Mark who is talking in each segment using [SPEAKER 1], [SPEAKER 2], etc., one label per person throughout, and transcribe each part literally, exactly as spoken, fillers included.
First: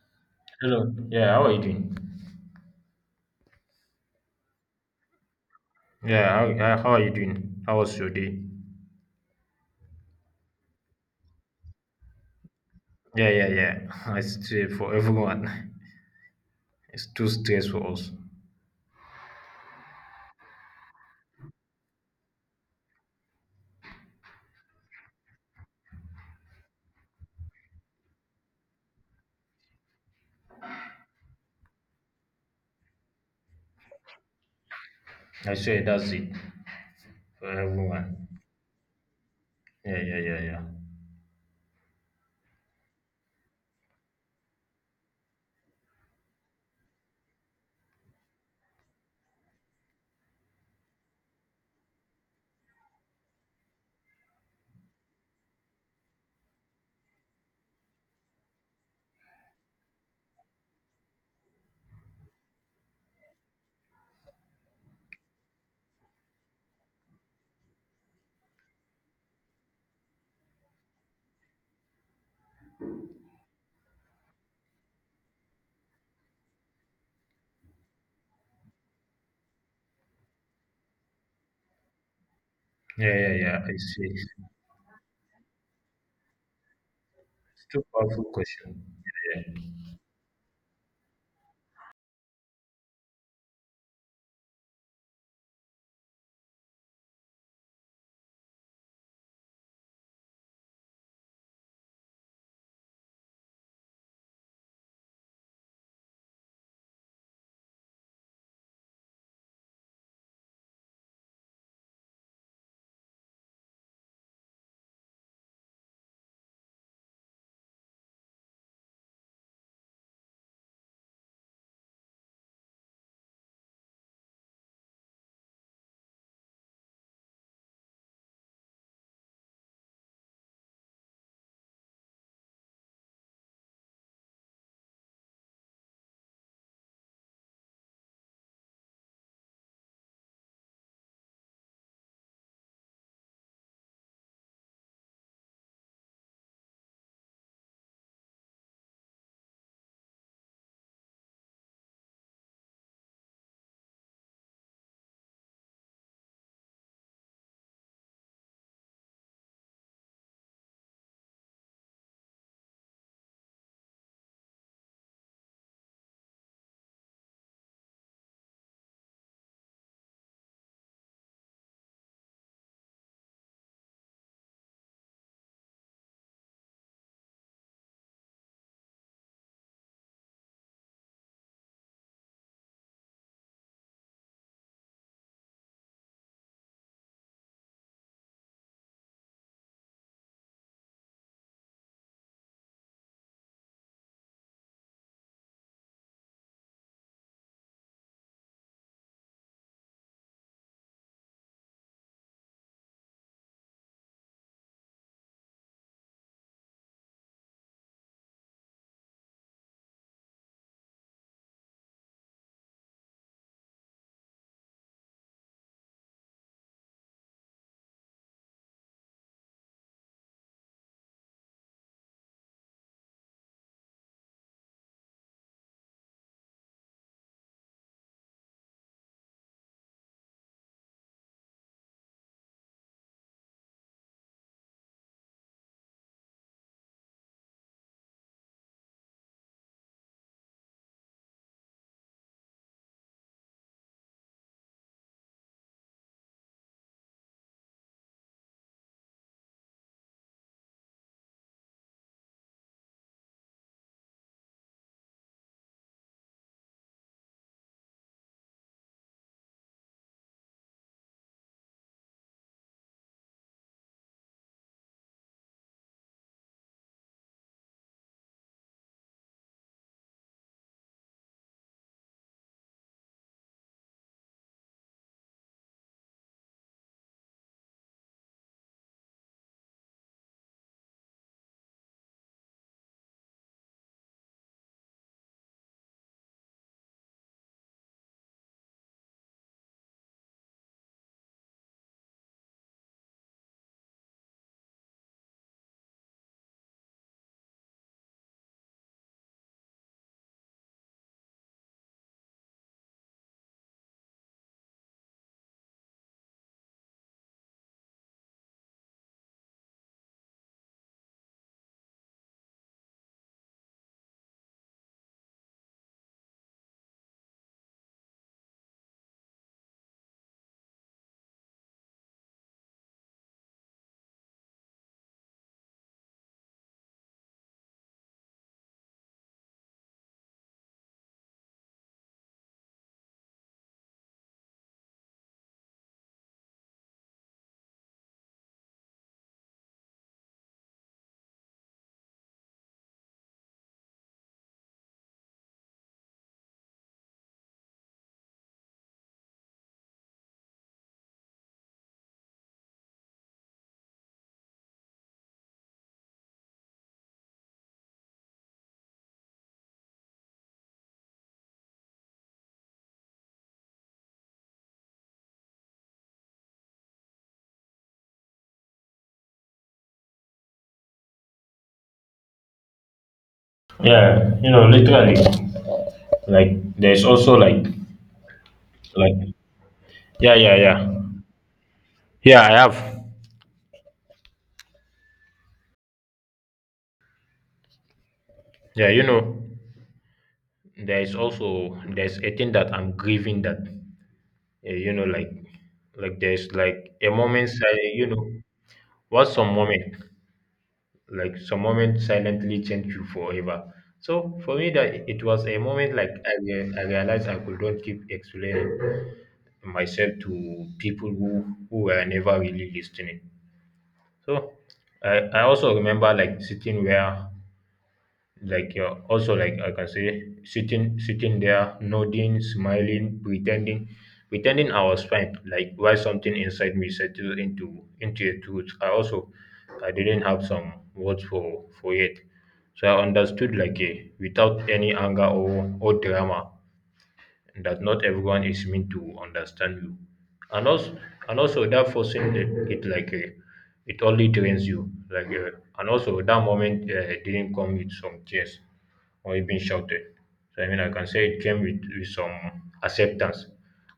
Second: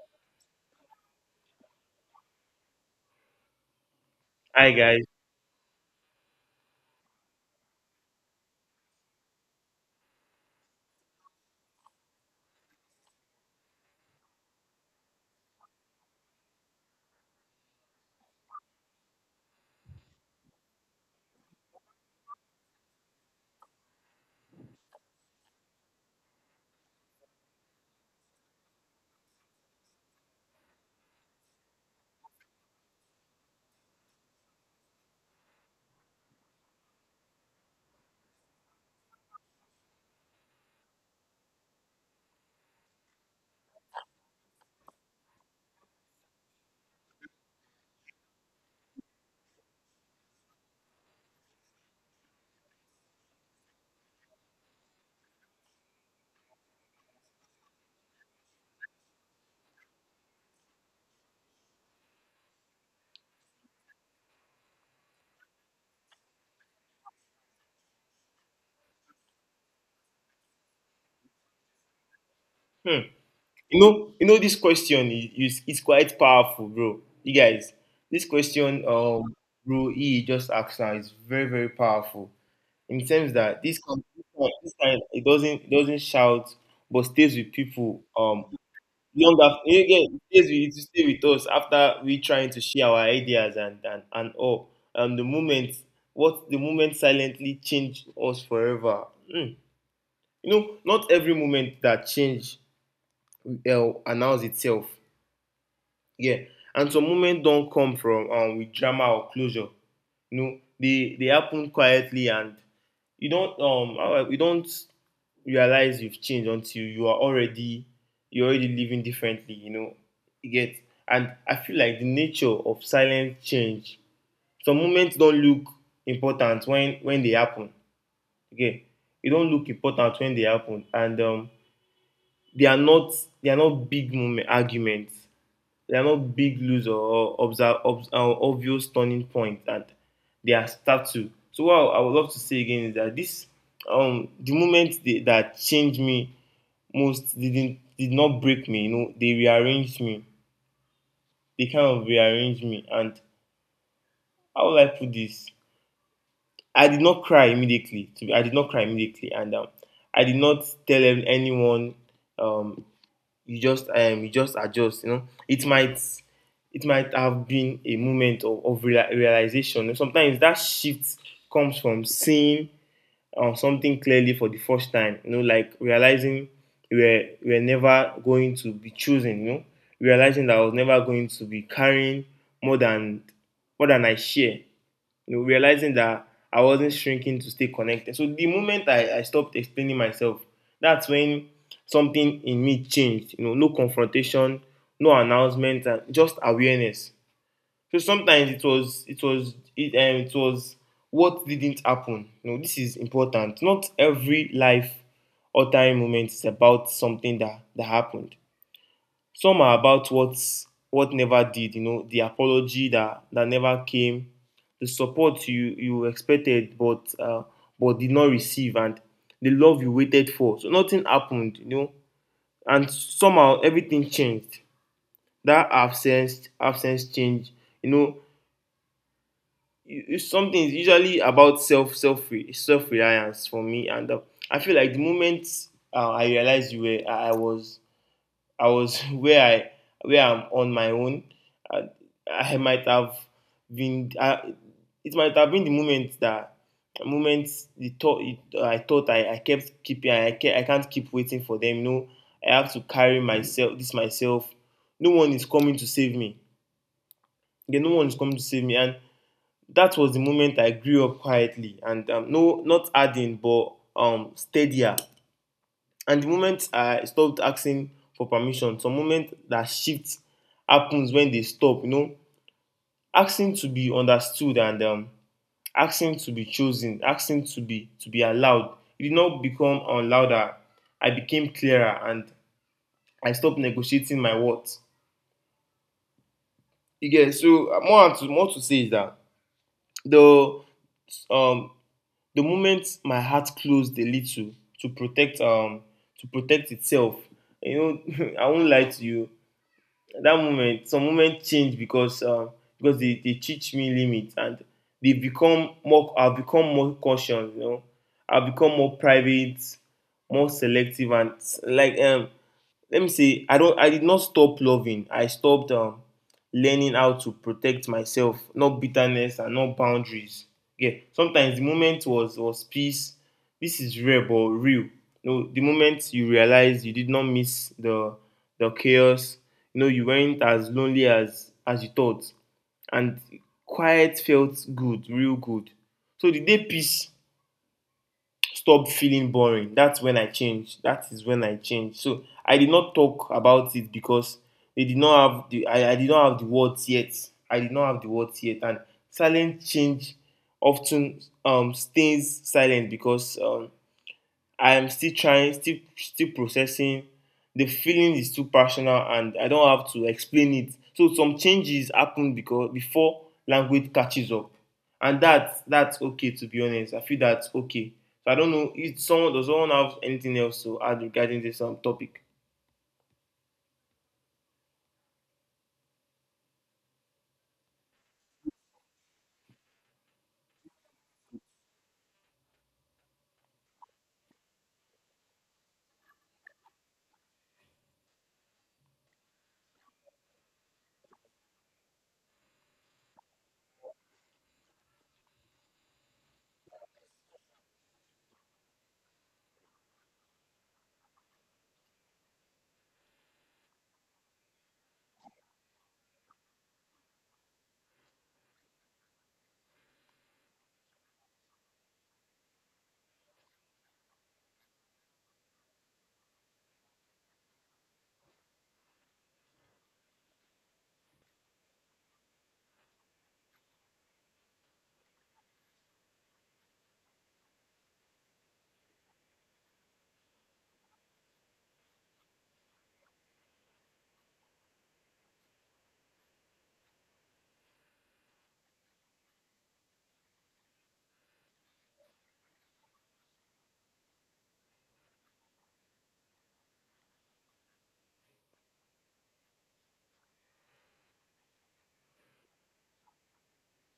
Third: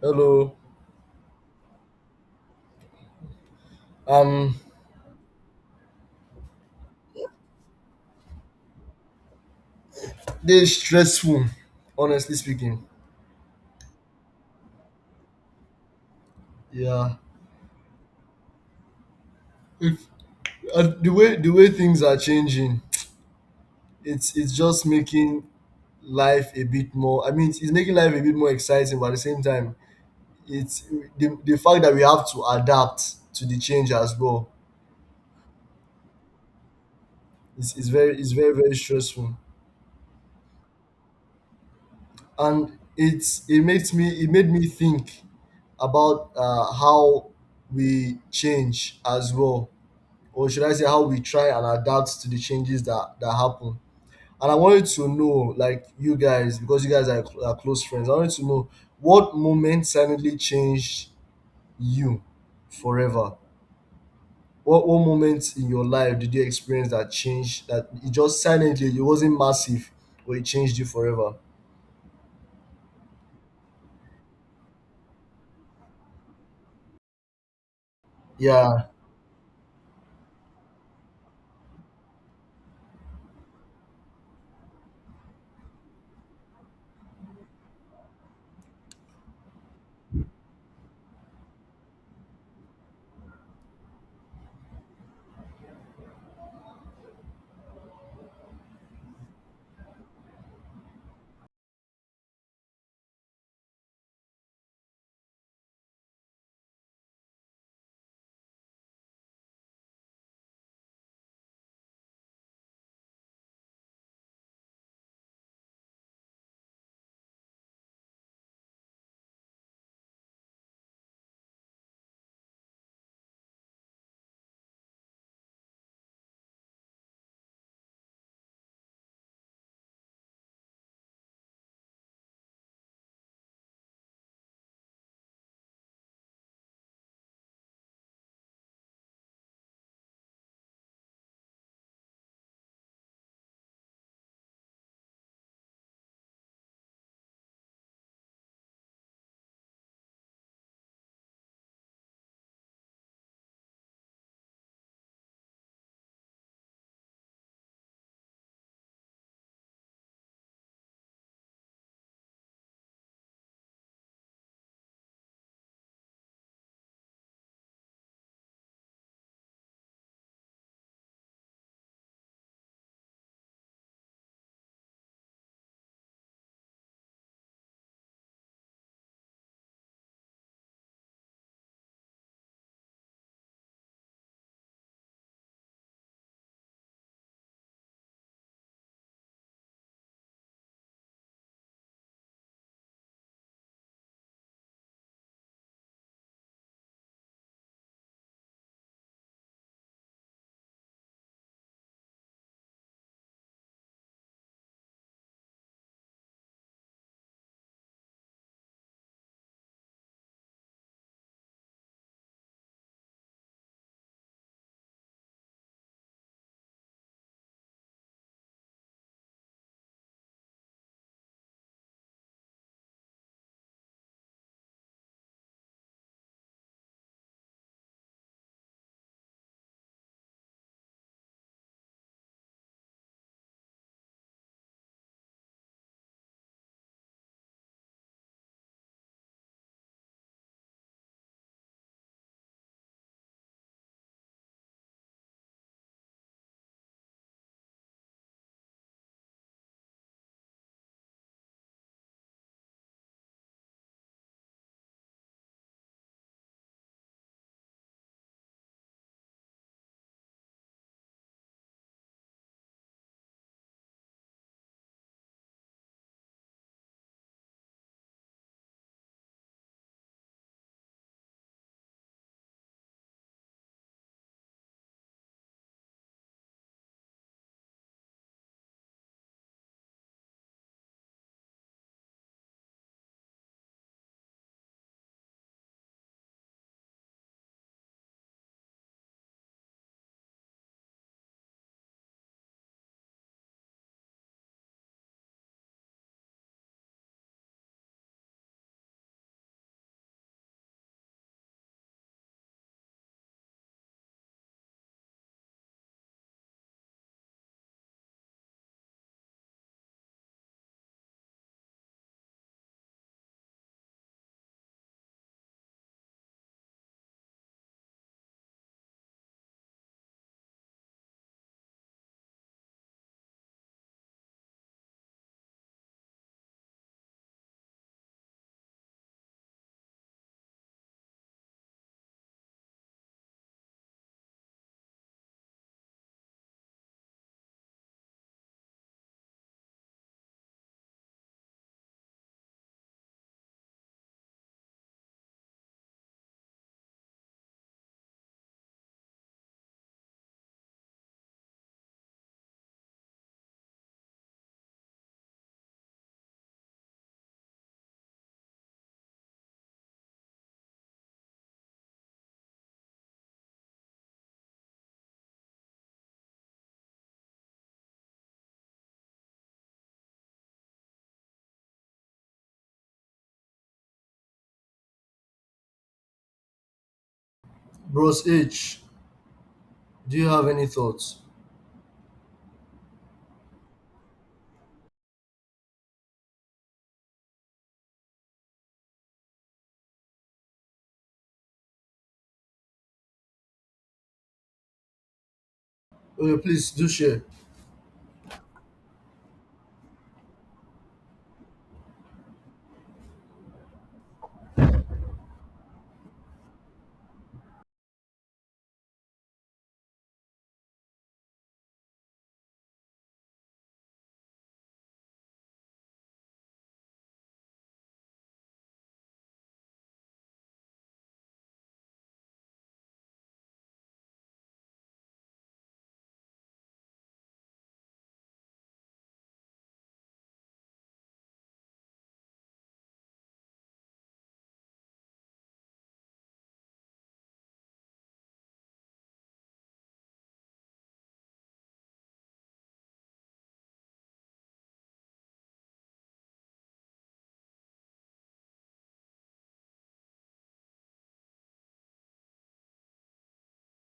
[SPEAKER 1] Hello.
[SPEAKER 2] Hello. Yeah, how are you doing?
[SPEAKER 1] Um,
[SPEAKER 3] Hi guys.
[SPEAKER 2] Yeah, how, uh, how are you doing? How was your day?
[SPEAKER 1] this is stressful, honestly speaking.
[SPEAKER 2] Yeah, yeah, yeah. I say for everyone. It's
[SPEAKER 1] Yeah.
[SPEAKER 2] too stress for us.
[SPEAKER 1] If uh, the way the way things are changing, it's it's just making life a bit more. I mean, it's, it's making life a bit more exciting, but at the same time, it's the, the fact that we have to adapt to the change as well.
[SPEAKER 2] I say that's it for
[SPEAKER 1] It's, it's very
[SPEAKER 2] everyone.
[SPEAKER 1] it's very very stressful,
[SPEAKER 2] Yeah, yeah, yeah, yeah.
[SPEAKER 1] and it's it makes me it made me think about uh, how we change as well, or should I say how we try and adapt to the changes that that happen. And I wanted to know, like, you guys, because you guys are, are close friends. I wanted to know what moment suddenly changed you forever. What what moment in your life did you experience that change? That it just silently, it wasn't massive, but it changed you forever.
[SPEAKER 3] Hmm. You know, you know this question is, is is quite powerful, bro. You guys, this question
[SPEAKER 1] Yeah,
[SPEAKER 3] um bro E just asked now is very, very powerful. In
[SPEAKER 2] Yeah, yeah,
[SPEAKER 3] terms
[SPEAKER 2] yeah.
[SPEAKER 3] that
[SPEAKER 2] I
[SPEAKER 3] this com-
[SPEAKER 2] see.
[SPEAKER 3] this
[SPEAKER 2] It's
[SPEAKER 3] kind, this kind it doesn't it doesn't shout but stays with
[SPEAKER 2] too
[SPEAKER 3] people
[SPEAKER 2] powerful
[SPEAKER 3] um
[SPEAKER 2] question.
[SPEAKER 3] long
[SPEAKER 2] Yeah.
[SPEAKER 3] after, yeah, yeah, it stays with, it stay with us after we trying to share our ideas and and, and all. Um the moment, what the moment silently changed us forever. Hmm. You know, not every moment that change uh, announce itself. Yeah. And some moments don't come from um, with drama or closure. You know, they they happen quietly, and you don't um how you don't realize you've changed until you are already you're already living differently. You know, you get. And I feel like the nature of silent change. Some moments don't look important when when they happen. Okay, they don't look important when they happen, and um, they are not they are not big moment arguments, they are not big lose or observe, obs uh, obvious turning point, and they are startled. So what I would love to say again is that this, um, the moment they, that changed me most didn't did not break me. You know, they rearranged me. They kind of rearranged me, and how would I put this? I did not cry immediately. I did not cry immediately, and um, I did not tell anyone, um, you just um, you just adjust. You know, it might it might have been a moment of, of real, realization. And sometimes that shift comes from seeing uh, something clearly for the first time. You know, like realizing we're we're never going to be chosen. You know, realizing that I was never going to be carrying more than more than I share, you know, realizing that I wasn't shrinking to stay connected. So the moment I, I stopped explaining myself, that's when something in me changed. You know, no confrontation, no announcement, and just awareness. So sometimes it was it was it, um, it was what didn't happen. You know, this is important. Not every life or time moment is about something that that happened. Some are about what what never did, you know, the apology that that never came, the support you you expected but uh, but did not receive, and the love you waited for. So nothing happened, you know, and somehow everything changed. That absence absence change, you know. you- Something is usually about self self self reliance for me, and uh, I feel like the moment, uh, I realized you were I I was I was where I where I'm on my own. I, I might have been. I, it might have been the moment that moments the thought I thought I, I kept keeping. I ke- I can't keep waiting for them. You know, I have to carry myself. This myself. No one is coming to save me. Yeah, no one is coming to save me. And that was the moment I grew up quietly and, um, no, not adding, but um, steadier. And the moment I stopped asking for permission, some moment that shift happens when they stop, you know, asking to be understood and um, asking to be chosen, asking to be to be allowed. It did not become um, louder. I became clearer and I stopped negotiating my worth. You get. So uh, more to more to say is that the um the moment my heart closed a little to protect um to protect itself, you know, I won't lie to you. That moment, some moment change because um, because they, they teach me limits, and they become more I've become more cautious, you know. I've become more private, more selective, and s- like um let me say, I don't, I did not stop loving. I stopped, um, learning how to protect myself, not bitterness and not boundaries. Yeah, sometimes the moment was was peace. This is rare but real. No, the moment you realize you did not miss the the chaos, you know, you weren't as lonely as as you thought, and quiet felt good, real good. So the day peace stop feeling boring, that's when I changed, that is when I changed. So I did not talk about it because they did not have the I, I did not have the words yet. I did not have the words yet, and silent change often, um, stays silent because, um, I am still trying, still still processing. The feeling is too personal, and I don't have to explain it. So some changes happen because before language catches up, and that that's okay. To be honest, I feel that's okay. So I don't know if someone does someone have anything else to add regarding this um, topic.
[SPEAKER 2] Yeah, you know, literally. Like there's also like
[SPEAKER 1] Bros H,
[SPEAKER 2] like
[SPEAKER 1] do you
[SPEAKER 2] yeah,
[SPEAKER 1] have
[SPEAKER 2] yeah,
[SPEAKER 1] any
[SPEAKER 2] yeah.
[SPEAKER 1] thoughts?
[SPEAKER 2] Yeah, I have. Yeah, you know, there is also there's a thing that I'm grieving that eh, you know, like like
[SPEAKER 1] Okay,
[SPEAKER 2] there's
[SPEAKER 1] please
[SPEAKER 2] like
[SPEAKER 1] do
[SPEAKER 2] a
[SPEAKER 1] share.
[SPEAKER 2] moment si- you know, what's some moment, like some moment silently change you forever. So for me, that it it was a moment like i, rea- I realized I could not keep explaining myself to people who who were never really listening. So i i also remember like sitting where like you're also like I can say sitting sitting there nodding, smiling, pretending pretending I was fine, like while something inside me settled into into a truth. I also I didn't have some words for for it. So I understood like a without any anger or or drama, that not everyone is meant to understand you. and also and also that forcing it, it like uh, it only drains you like uh, and also that moment uh, didn't come with some tears or even shouted. So I mean I can say it came with, with some acceptance,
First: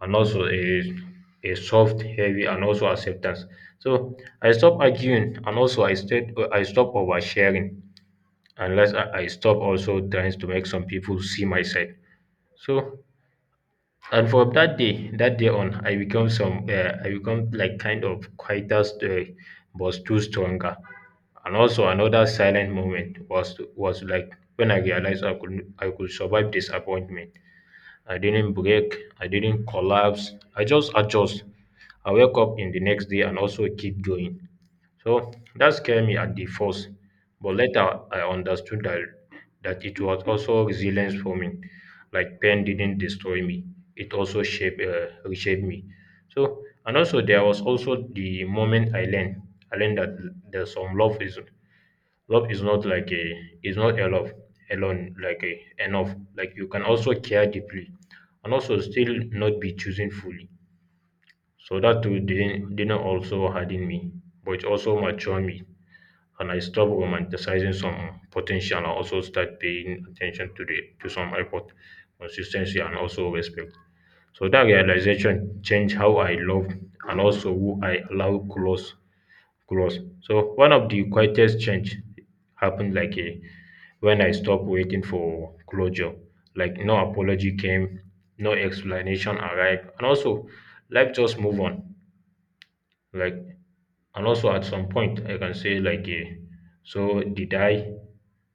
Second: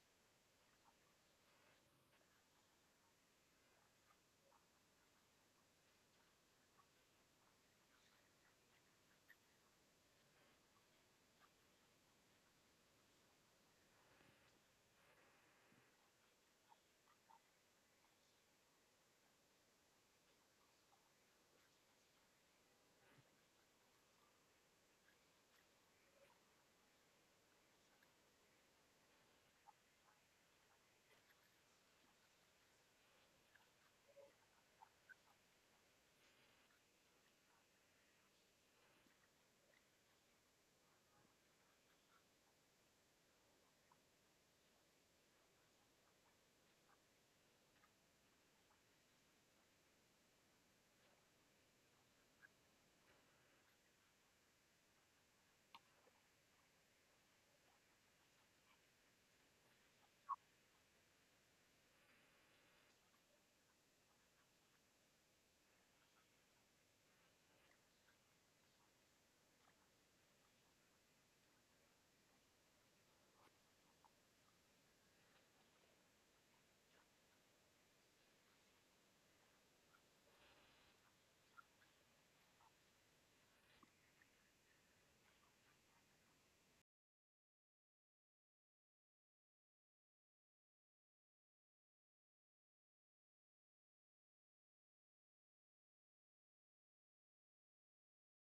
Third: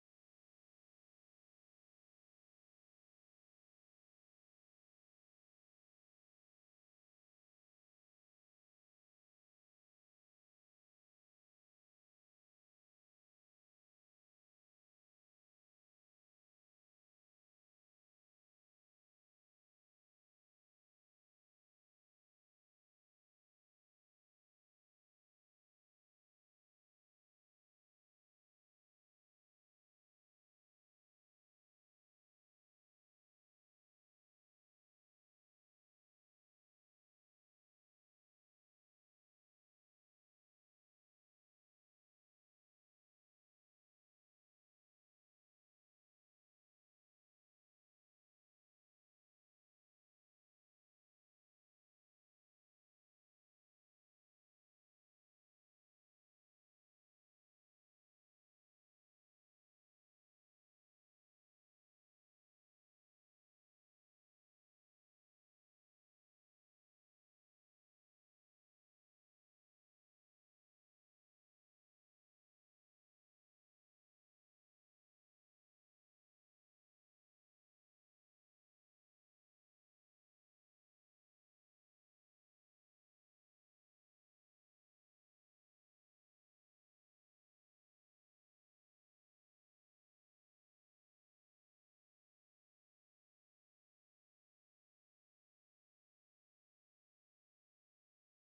[SPEAKER 2] and also a a soft heavy and also acceptance. So I stopped arguing, and also i stayed I stopped oversharing unless i, I stopped also trying to make some people see my side. So, and from that day, that day on, I become some, uh, I become like kind of quieter, st- eh, but too stronger. And also another silent moment was was like when I realized I could I could survive disappointment. I didn't break, I didn't collapse, I just adjust. I wake up in the next day and also keep going. So that scared me at the first, but later I understood that that it was also resilience for me. Like pain didn't destroy me; it also shaped uh, reshaped me. So and also there was also the moment I learned I learned that there's some love is love is not like a is not enough alone like a enough, like you can also care deeply and also still not be choosing fully. So that too didn't didn't also harden me, but it also matured me. And I stopped romanticizing some potential and also start paying attention to the to some effort, consistency, and also respect. So that realization changed how I love and also who I allow close close. So one of the quietest change happened like a, when I stopped waiting for closure. Like no apology came, no explanation arrived, and also life just move on, like, and also at some point I can say like eh, so did I.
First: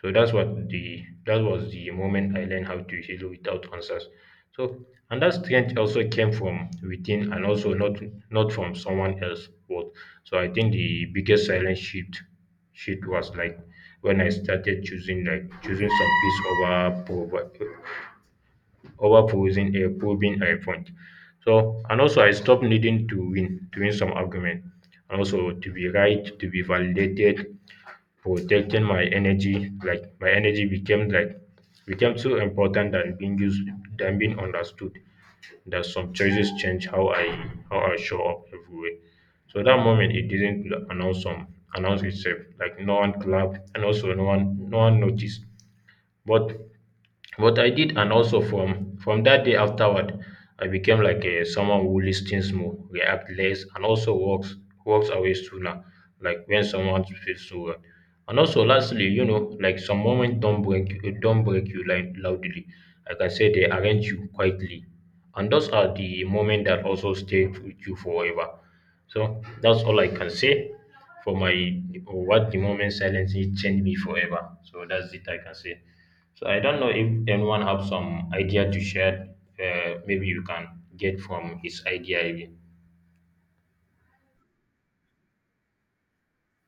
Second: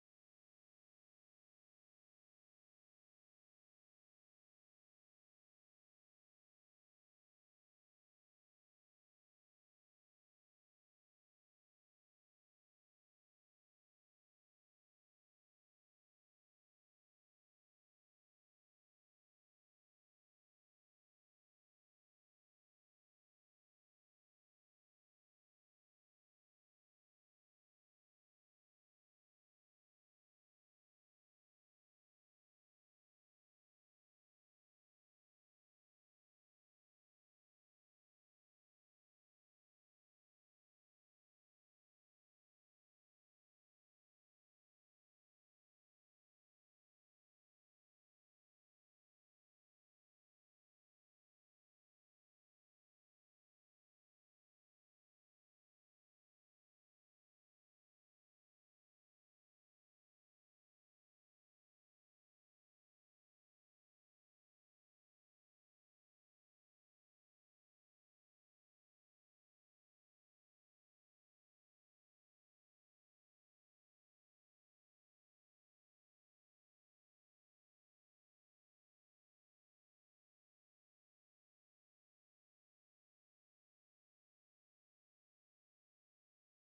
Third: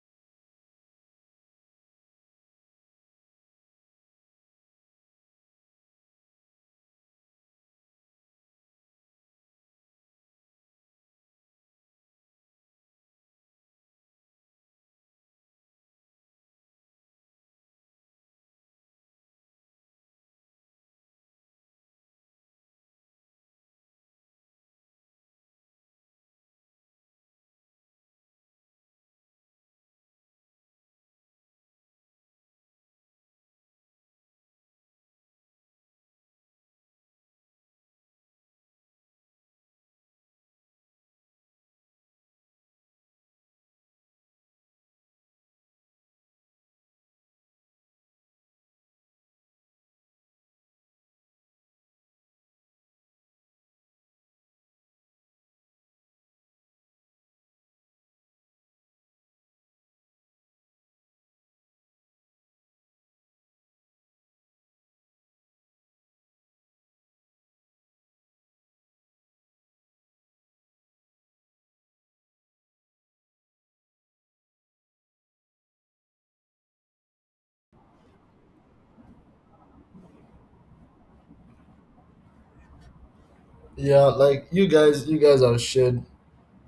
[SPEAKER 2] So that's what the that was the moment I learned how to heal without answers. So, and that strength also came from within and also not not from someone else but. So I think the biggest silent shift shift was like when I started choosing like choosing some peace over provi- over proving a proving a point. So, and also I stopped needing to win to win some argument and also to be right, to be validated, protecting my energy. Like my energy became like became so important than being used than being understood, that some choices change how I how I show up everywhere. So that moment it didn't announce some announce itself. Like no one clapped, and also no one no one noticed. But but I did, and also from from that day afterward, I became like a someone who listens more, react less, and also walks walks away sooner. Like when someone feels so wrong. And also, lastly, you know, like some moments don't break you, don't break you like loudly. Like I can say they arrange you quietly, and those are the moments that also stay with you forever. So that's all I can say for my or what the moment silence changed me forever. So that's it I can say. So I don't know if anyone have some idea to share. Uh, maybe you can get from his idea again.
[SPEAKER 1] Yeah, like you guys, you guys have shared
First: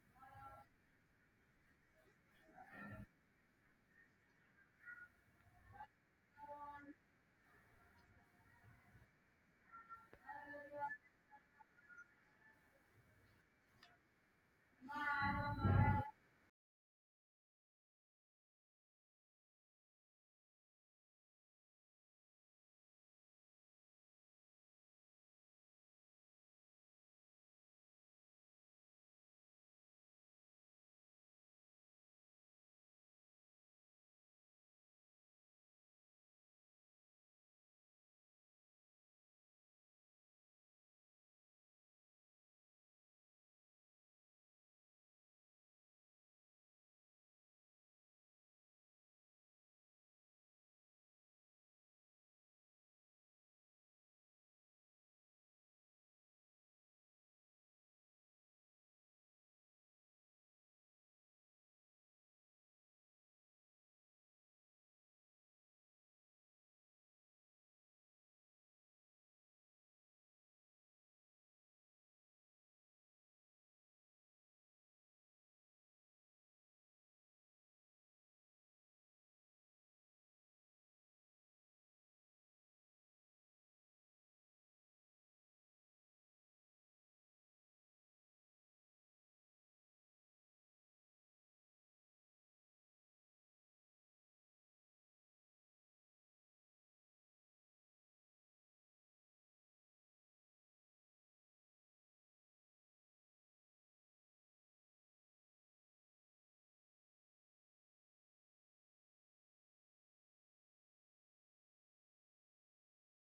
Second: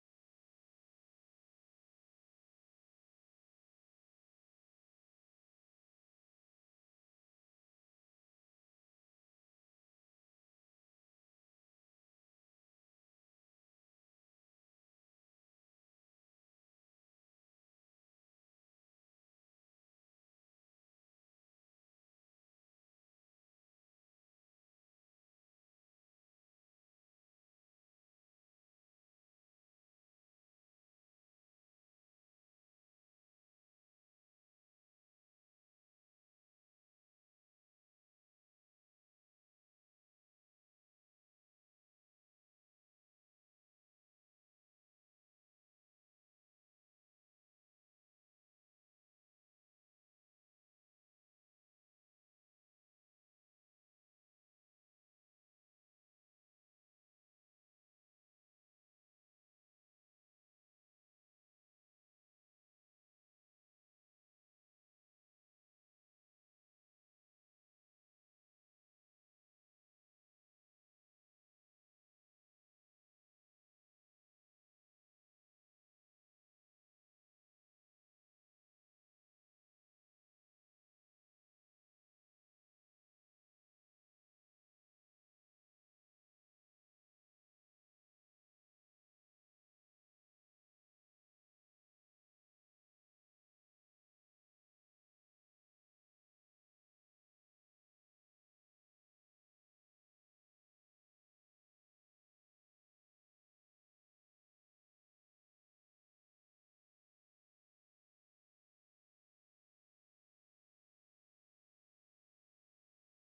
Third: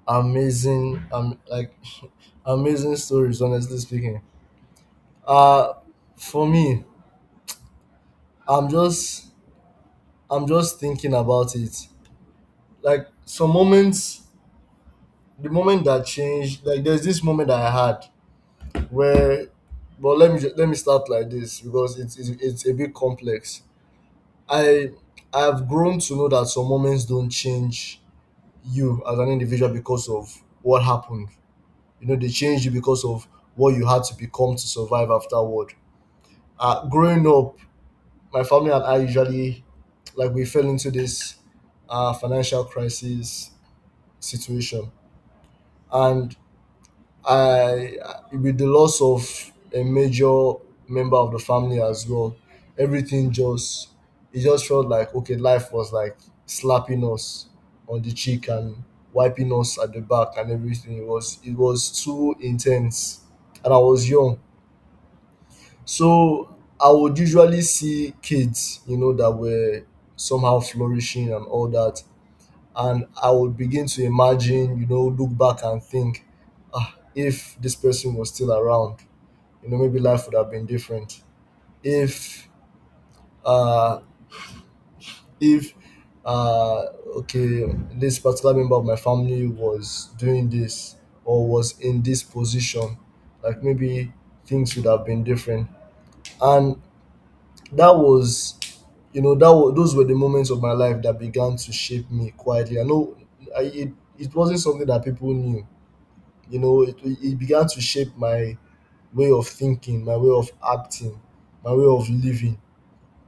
[SPEAKER 1] amazing, um, like amazing stories, honestly speaking. Uh for me, I'm just I'm just thinking about it. Like, some moments, the moment that changed, like there's this moment that I had where, but let me ju- let me start like this, because it's it's, it's a bit complex. I I've grown to know that some moments don't change you as an individual because of what happened. You know, they change you because of what you had to become to survive afterward. Uh, growing up, my family and I usually, like, we fell into this uh, financial crisis situation, and I, with the loss of a major member of the family as well, everything just, it just felt like, okay, life was like slapping us on the cheek and wiping us at the back and everything. It was it was too intense, and I was young. So I would usually see kids, you know, that were somehow flourishing and all that. And I would begin to imagine, you know, look back and think, ah, if this person was still around, you know, maybe life would have been different. If, uh, if, uh, okay, this particular member of my family was doing this or was in this position, like, maybe things would have been different. And that was, you know, that was, those were the moments of my life that began to shape me quietly. I know I, it, it wasn't something that people knew, you know, it, it began to shape my way of thinking, my way of acting, my way of living,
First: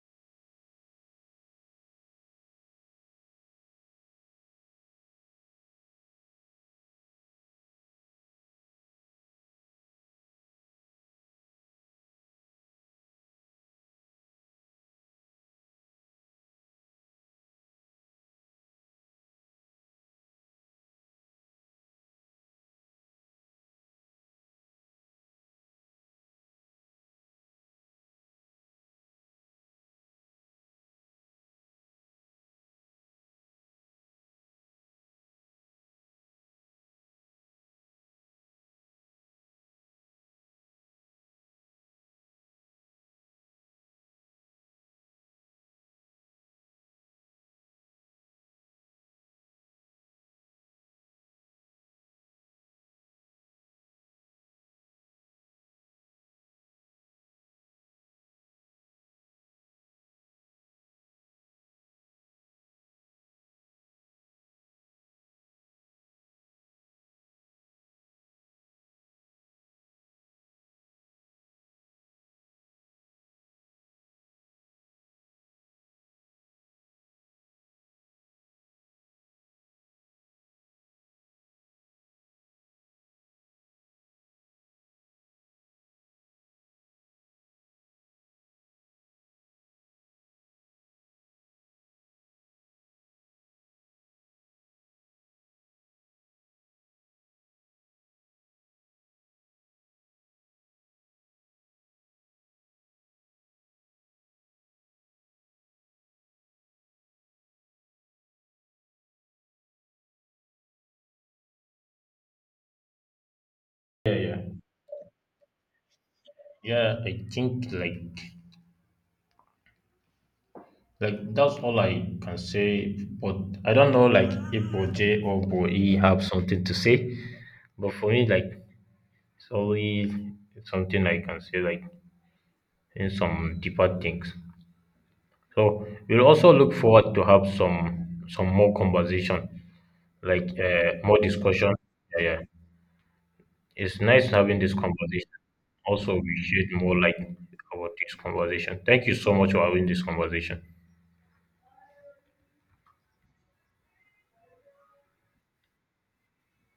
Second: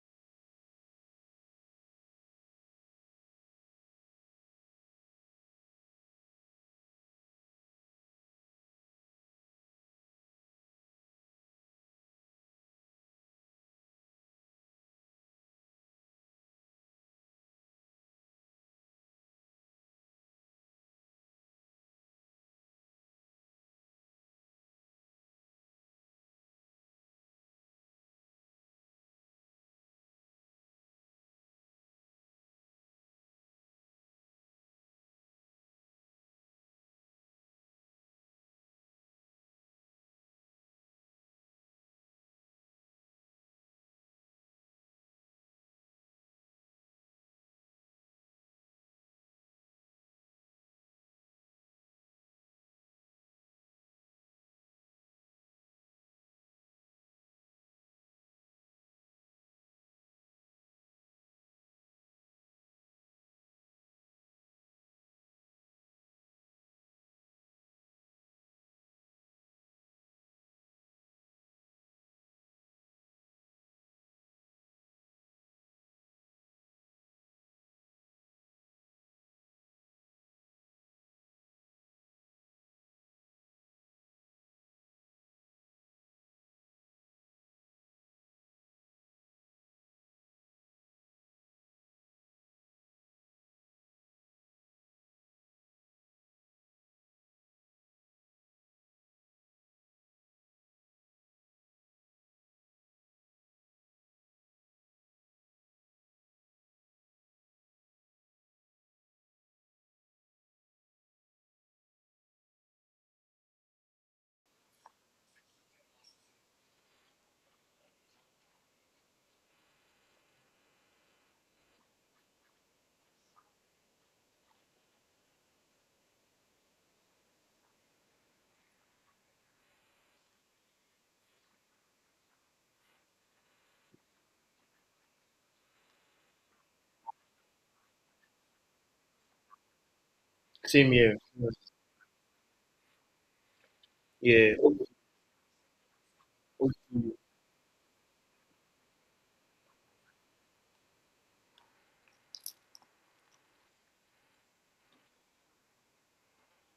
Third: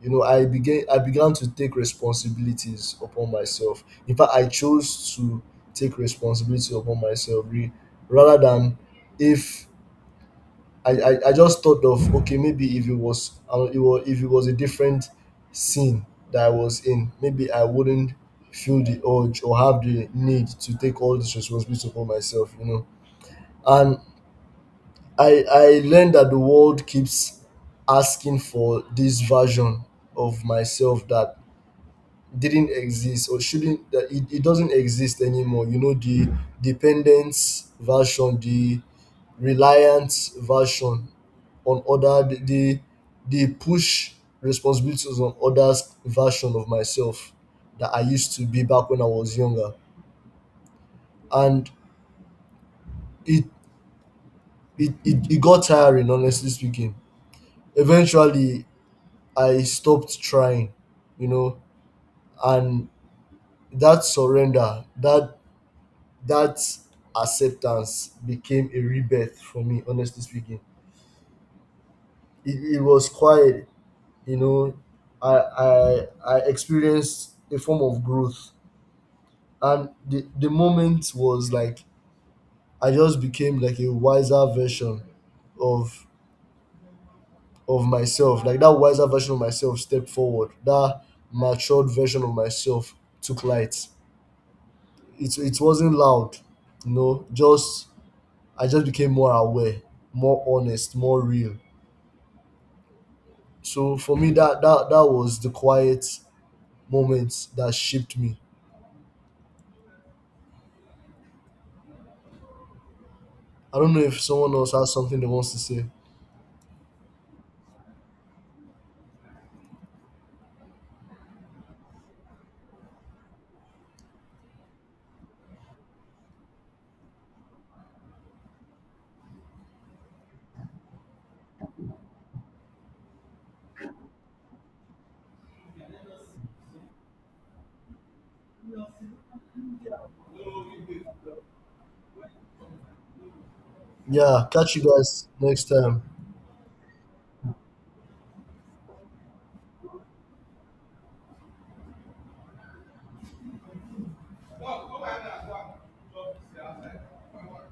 [SPEAKER 1] you know. I began i began to take responsibilities upon myself. In fact, I chose to take responsibility upon myself, re- rather than, if I, I I just thought of, okay, maybe if it was uh, it was, if it was a different scene that I was in, maybe I wouldn't feel the urge or have the need to take all this responsibility upon myself, you know. And I I learned that the world keeps asking for this version of myself that didn't exist, or shouldn't, that it, it doesn't exist anymore, you know, the dependence version, the reliance version on other, the the, the push responsibilities on others version of myself that I used to be back when I was younger. And it it, it, it got tiring, honestly speaking. Eventually, I stopped trying, you know. And that surrender, that that acceptance became a rebirth for me, honestly speaking. It, it was quiet, you know. I, I I experienced a form of growth. And the, the moment was like, I just became like a wiser version of of myself. Like, that wiser version of myself stepped forward, that matured version of myself took light. It, it wasn't loud, you know, just I just became more aware, more honest, more real. So for me, that that that was the quiet moment that shaped me. I don't know
[SPEAKER 2] Yeah,
[SPEAKER 1] if
[SPEAKER 2] yeah,
[SPEAKER 1] someone else has something they wants to say.
[SPEAKER 2] yeah. I think like like that's all I can say. But I don't know like if Boje or Boe have something to say. But for me, like it's only something I can say like in some deeper things. So we'll also look forward to have some some more conversation, like
[SPEAKER 3] Same
[SPEAKER 2] uh,
[SPEAKER 3] here.
[SPEAKER 2] more discussion. Yeah, yeah. It's nice
[SPEAKER 1] Yeah,
[SPEAKER 3] Yeah.
[SPEAKER 2] having this
[SPEAKER 1] catch you guys
[SPEAKER 2] conversation.
[SPEAKER 1] next time.
[SPEAKER 2] Also, we shared more like
[SPEAKER 3] Okay.
[SPEAKER 2] about this conversation. Thank you so much for having this conversation.